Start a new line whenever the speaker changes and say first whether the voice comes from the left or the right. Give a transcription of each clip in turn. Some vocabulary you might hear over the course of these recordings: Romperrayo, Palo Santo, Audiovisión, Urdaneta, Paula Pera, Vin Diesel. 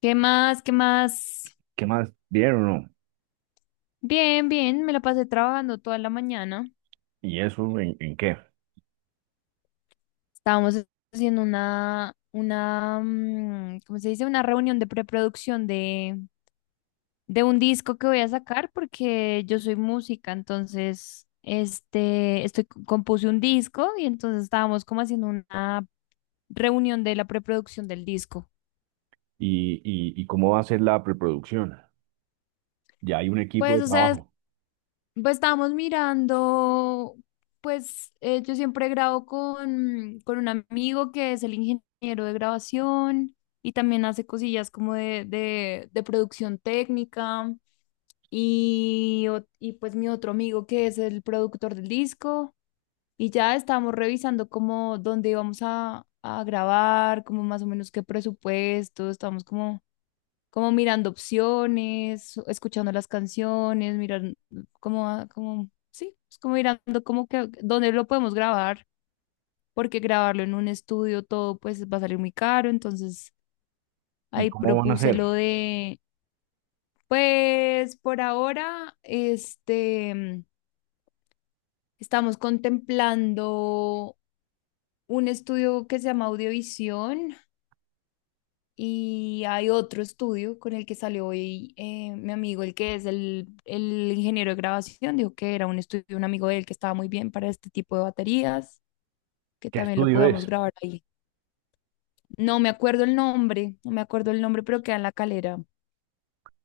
left: ¿Qué más? ¿Qué más?
right: ¿Qué más? Vieron o no?
left: Bien, bien, me la pasé trabajando toda la mañana.
right: ¿Y eso en qué?
left: Estábamos haciendo una, ¿cómo se dice? Una reunión de preproducción de un disco que voy a sacar porque yo soy música, entonces, compuse un disco y entonces estábamos como haciendo una reunión de la preproducción del disco.
right: ¿Y cómo va a ser la preproducción? Ya hay un equipo
left: Pues,
right: de
left: o sea.
right: trabajo.
left: Pues estábamos mirando, pues yo siempre grabo con un amigo que es el ingeniero de grabación y también hace cosillas como de producción técnica y pues mi otro amigo que es el productor del disco y ya estábamos revisando como dónde íbamos a grabar, como más o menos qué presupuesto, estábamos como mirando opciones, escuchando las canciones, mirar como, como, sí, es como mirando como que dónde lo podemos grabar, porque grabarlo en un estudio todo pues va a salir muy caro, entonces
right: ¿Y
left: ahí
right: cómo van a
left: propuse
right: hacer?
left: lo de. Pues por ahora, estamos contemplando un estudio que se llama Audiovisión. Y hay otro estudio con el que salió hoy mi amigo, el que es el ingeniero de grabación, dijo que era un estudio, de un amigo de él que estaba muy bien para este tipo de baterías, que
right: ¿Qué
left: también lo
right: estudio
left: podíamos
right: es?
left: grabar ahí. No me acuerdo el nombre, no me acuerdo el nombre, pero queda en la Calera.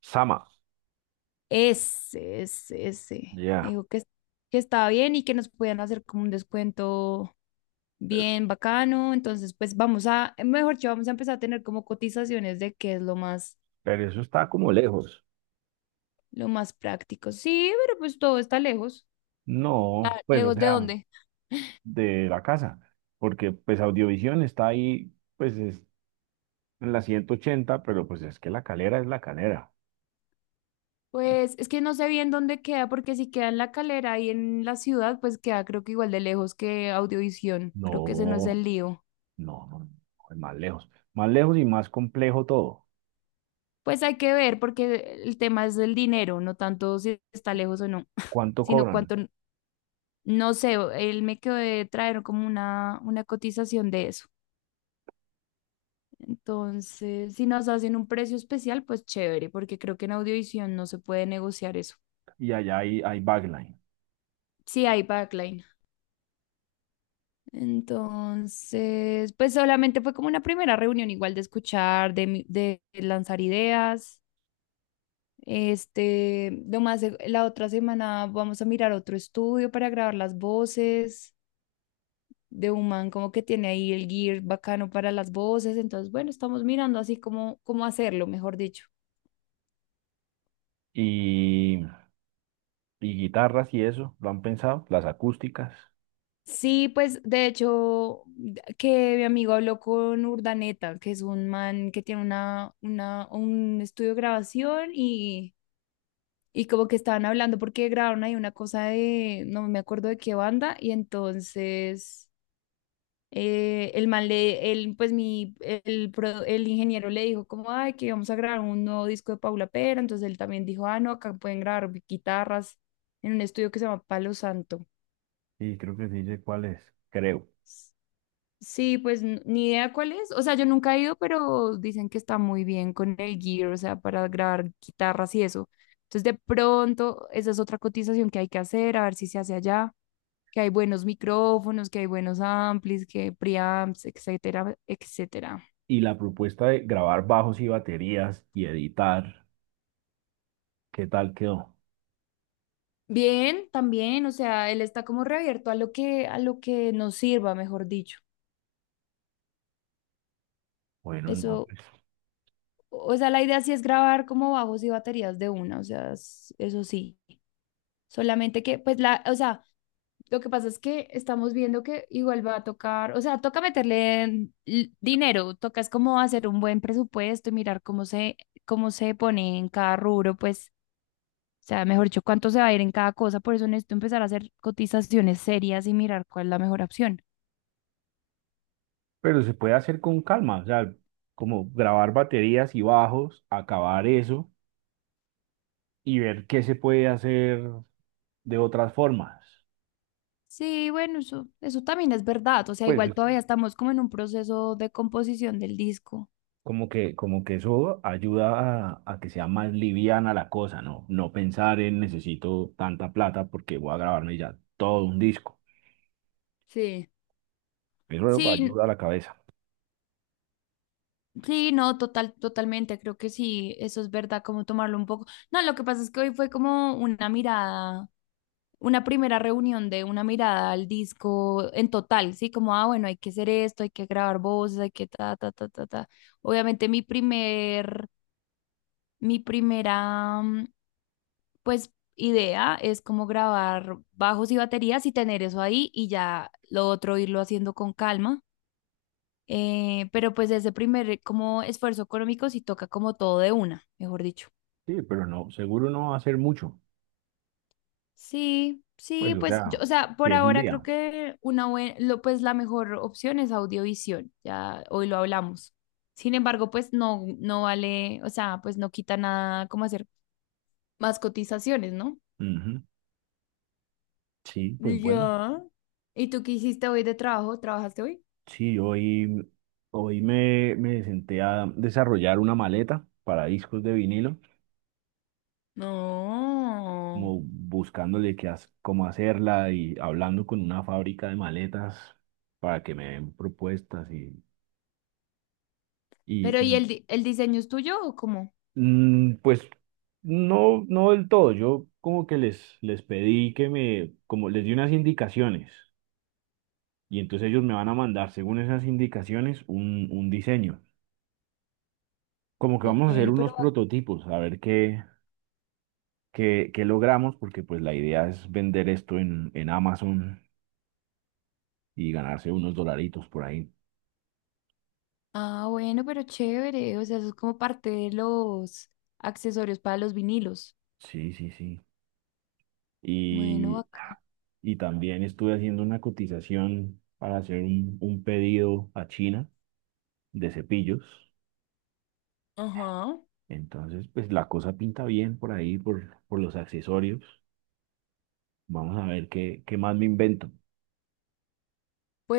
right: Sama.
left: Ese, ese, ese.
right: Ya.
left: Dijo que, que estaba bien y que nos podían hacer como un descuento
right: pe-
left: bien bacano. Entonces, pues vamos a, mejor dicho, vamos a empezar a tener como cotizaciones de qué es lo más.
right: Pero eso está como lejos.
left: Lo más práctico. Sí, pero pues todo está lejos.
right: No,
left: Ah,
right: pues, o
left: ¿lejos de
right: sea,
left: dónde?
right: de la casa. Porque, pues, Audiovisión está ahí, pues, es en la 180, pero, pues, es que La Calera es La Calera. Y
left: Pues es que no sé bien dónde queda, porque si queda en la Calera y en la ciudad, pues queda creo que igual de lejos que Audiovisión.
right: no,
left: Creo que ese no es el lío.
right: no, no, no, es más lejos. Más lejos y más complejo todo.
left: Pues hay que ver, porque el tema es el dinero, no tanto si está lejos o no,
right: ¿Cuánto
left: sino
right: cobran?
left: cuánto, no sé, él me quedó de traer como una cotización de eso. Entonces, si nos hacen un precio especial, pues chévere, porque creo que en Audiovisión no se puede negociar eso.
right: Y allá hay backline.
left: Sí, hay backline. Entonces, pues solamente fue como una primera reunión igual de escuchar, de lanzar ideas. La otra semana vamos a mirar otro estudio para grabar las voces de un man como que tiene ahí el gear bacano para las voces. Entonces, bueno, estamos mirando así como cómo hacerlo, mejor dicho.
right: Y, y guitarras y eso, lo han pensado, las acústicas.
left: Sí, pues de hecho, que mi amigo habló con Urdaneta, que es un man que tiene un estudio de grabación y como que estaban hablando porque grabaron ahí una cosa de, no me acuerdo de qué banda, y entonces el man le, él pues mi, el, pro- el ingeniero le dijo como, ay, que vamos a grabar un nuevo disco de Paula Pera, entonces él también dijo, ah, no, acá pueden grabar guitarras en un estudio que se llama Palo Santo.
right: Sí, creo que sí sé cuál es. Creo.
left: Sí, pues ni idea cuál es, o sea, yo nunca he ido, pero dicen que está muy bien con el gear, o sea, para grabar guitarras y eso. Entonces, de pronto, esa es otra cotización que hay que hacer, a ver si se hace allá. Que hay buenos micrófonos, que hay buenos amplis, que preamps, etcétera, etcétera.
right: Y la propuesta de grabar bajos y baterías y editar, ¿qué tal quedó?
left: Bien, también, o sea, él está como reabierto a lo que nos sirva, mejor dicho.
right: Bueno, no,
left: Eso,
right: pues,
left: o sea, la idea sí es grabar como bajos y baterías de una, o sea, eso sí. Solamente que, pues, o sea, lo que pasa es que estamos viendo que igual va a tocar, o sea, toca meterle en dinero, toca es como hacer un buen presupuesto y mirar cómo se pone en cada rubro, pues sea, mejor dicho, cuánto se va a ir en cada cosa. Por eso necesito empezar a hacer cotizaciones serias y mirar cuál es la mejor opción.
right: pero se puede hacer con calma, o sea, como grabar baterías y bajos, acabar eso y ver qué se puede hacer de otras formas.
left: Sí, bueno, eso también es verdad. O sea,
right: Pues
left: igual todavía estamos como en un proceso de composición del disco.
right: como que eso ayuda a que sea más liviana la cosa, ¿no? No pensar en necesito tanta plata porque voy a grabarme ya todo un disco.
left: Sí.
right: Eso
left: Sí,
right: ayuda a la cabeza.
left: sí, no, total, totalmente. Creo que sí, eso es verdad, como tomarlo un poco. No, lo que pasa es que hoy fue como una mirada, una primera reunión de una mirada al disco en total, sí, como, ah, bueno, hay que hacer esto, hay que grabar voces, hay que ta, ta, ta, ta, ta. Obviamente mi primer Mi primera, pues, idea es como grabar bajos y baterías y tener eso ahí y ya lo otro irlo haciendo con calma. Pero pues ese primer como esfuerzo económico sí toca como todo de una, mejor dicho.
right: Sí, pero no, seguro no va a ser mucho.
left: Sí, sí,
right: Pues, o
left: pues
right: sea,
left: yo, o sea,
right: si
left: por
right: es un
left: ahora
right: día.
left: creo que pues la mejor opción es Audiovisión, ya hoy lo hablamos. Sin embargo, pues no, no vale, o sea, pues no quita nada como hacer más cotizaciones, ¿no?
right: Ujú. Sí, pues bueno.
left: Ya. ¿Y tú qué hiciste hoy de trabajo? ¿Trabajaste hoy?
right: Sí, hoy me senté a desarrollar una maleta para discos de vinilo,
left: No.
right: como buscándole cómo hacerla y hablando con una fábrica de maletas para que me den propuestas. Y
left: Pero ¿y el, el diseño es tuyo o cómo?
right: pues no, no del todo. Yo como que les pedí que como les di unas indicaciones, y entonces ellos me van a mandar según esas indicaciones un diseño. Como que vamos a hacer
left: Bueno,
right: unos
left: pero.
right: prototipos, a ver qué logramos, porque pues la idea es vender esto en Amazon y ganarse unos dolaritos por ahí.
left: Ah, bueno, pero chévere. O sea, eso es como parte de los accesorios para los vinilos.
right: Sí, sí, sí.
left: Bueno,
right: Y,
left: acá.
right: y también estuve haciendo una cotización para hacer un pedido a China de cepillos.
left: Ajá.
right: Entonces, pues la cosa pinta bien por ahí, por los accesorios. Vamos a ver qué más me invento.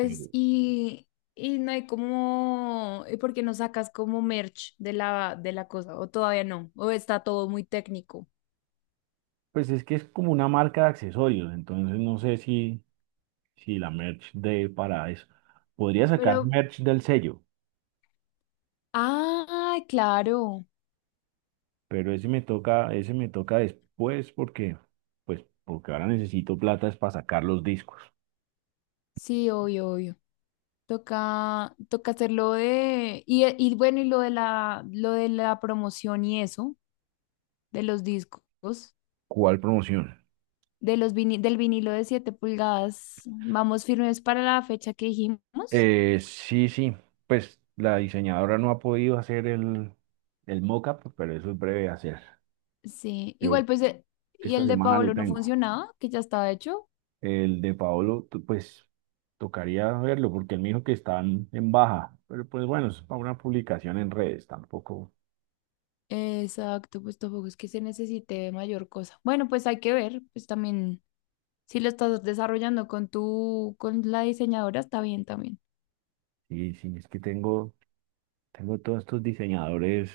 right: Pero,
left: y no hay como, ¿y por qué no sacas como merch de la cosa? ¿O todavía no? ¿O está todo muy técnico?
right: pues es que es como una marca de accesorios, entonces no sé si la merch de para eso. Podría sacar
left: Pero,
right: merch del sello,
left: ah, claro.
right: pero ese me toca después, porque, pues, porque ahora necesito plata es para sacar los discos.
left: Sí, obvio, obvio. Toca, toca hacerlo de, y bueno, y lo de la promoción y eso, de los discos,
right: ¿Cuál promoción?
left: del vinilo de 7 pulgadas, vamos firmes para la fecha que dijimos.
right: Sí, sí, pues la diseñadora no ha podido hacer el mock-up, pero eso es breve de hacer.
left: Sí,
right: Yo
left: igual pues, y
right: esta
left: el de
right: semana lo
left: Paolo no
right: tengo.
left: funcionaba, que ya estaba hecho.
right: El de Paolo, pues tocaría verlo porque él me dijo que están en baja, pero pues bueno, es para una publicación en redes, tampoco.
left: Exacto, pues tampoco es que se necesite mayor cosa. Bueno, pues hay que ver, pues también, si lo estás desarrollando con tu, con la diseñadora, está bien también.
right: Sí, sí, es que tengo todos estos diseñadores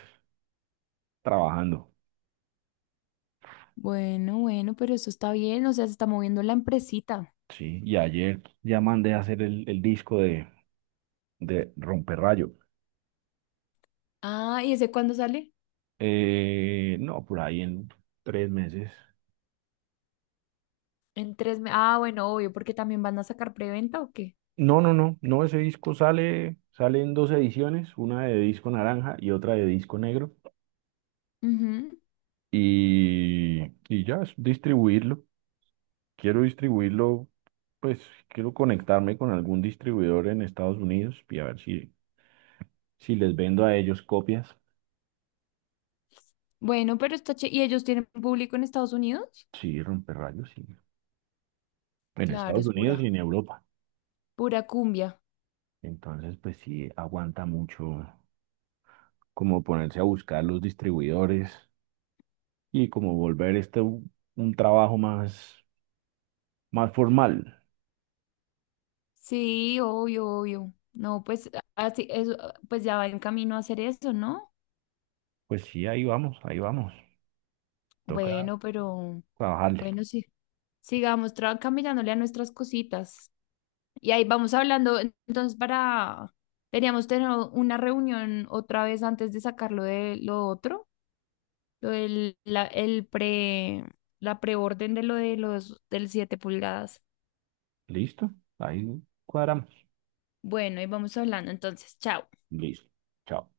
right: trabajando,
left: Bueno, bueno, pero eso está bien, o sea, se está moviendo la empresita.
right: sí, y ayer ya mandé a hacer el disco de Romperrayo.
left: Ah, ¿y ese cuándo sale?
right: No, por ahí en 3 meses.
left: En 3 meses. Ah, bueno, obvio, porque también van a sacar preventa o qué.
right: No, no, no, no, ese disco sale en dos ediciones, una de disco naranja y otra de disco negro.
left: Ujú.
right: Y ya, es distribuirlo. Quiero distribuirlo, pues quiero conectarme con algún distribuidor en Estados Unidos y a ver si les vendo a ellos copias.
left: Bueno, pero ¿y ellos tienen público en Estados Unidos?
right: Sí, rayos, sí. En
left: Claro,
right: Estados
left: es
right: Unidos y
left: pura,
right: en Europa.
left: pura cumbia.
right: Entonces, pues sí, aguanta mucho como ponerse a buscar los distribuidores, y como volver este un trabajo más formal.
left: Sí, obvio, obvio. No, pues así, eso, ah, pues ya va en camino a hacer eso, ¿no?
right: Pues sí, ahí vamos, ahí vamos. Toca
left: Bueno, pero
right: trabajarle.
left: bueno, sí. Sigamos camellándole a nuestras cositas. Y ahí vamos hablando, entonces teníamos tener una reunión otra vez antes de sacarlo de lo otro, lo del, la, el pre, la preorden de lo de los del 7 pulgadas.
right: ¿Listo? Ahí cuadramos.
left: Bueno, ahí vamos hablando, entonces, chao.
right: Listo. Chao.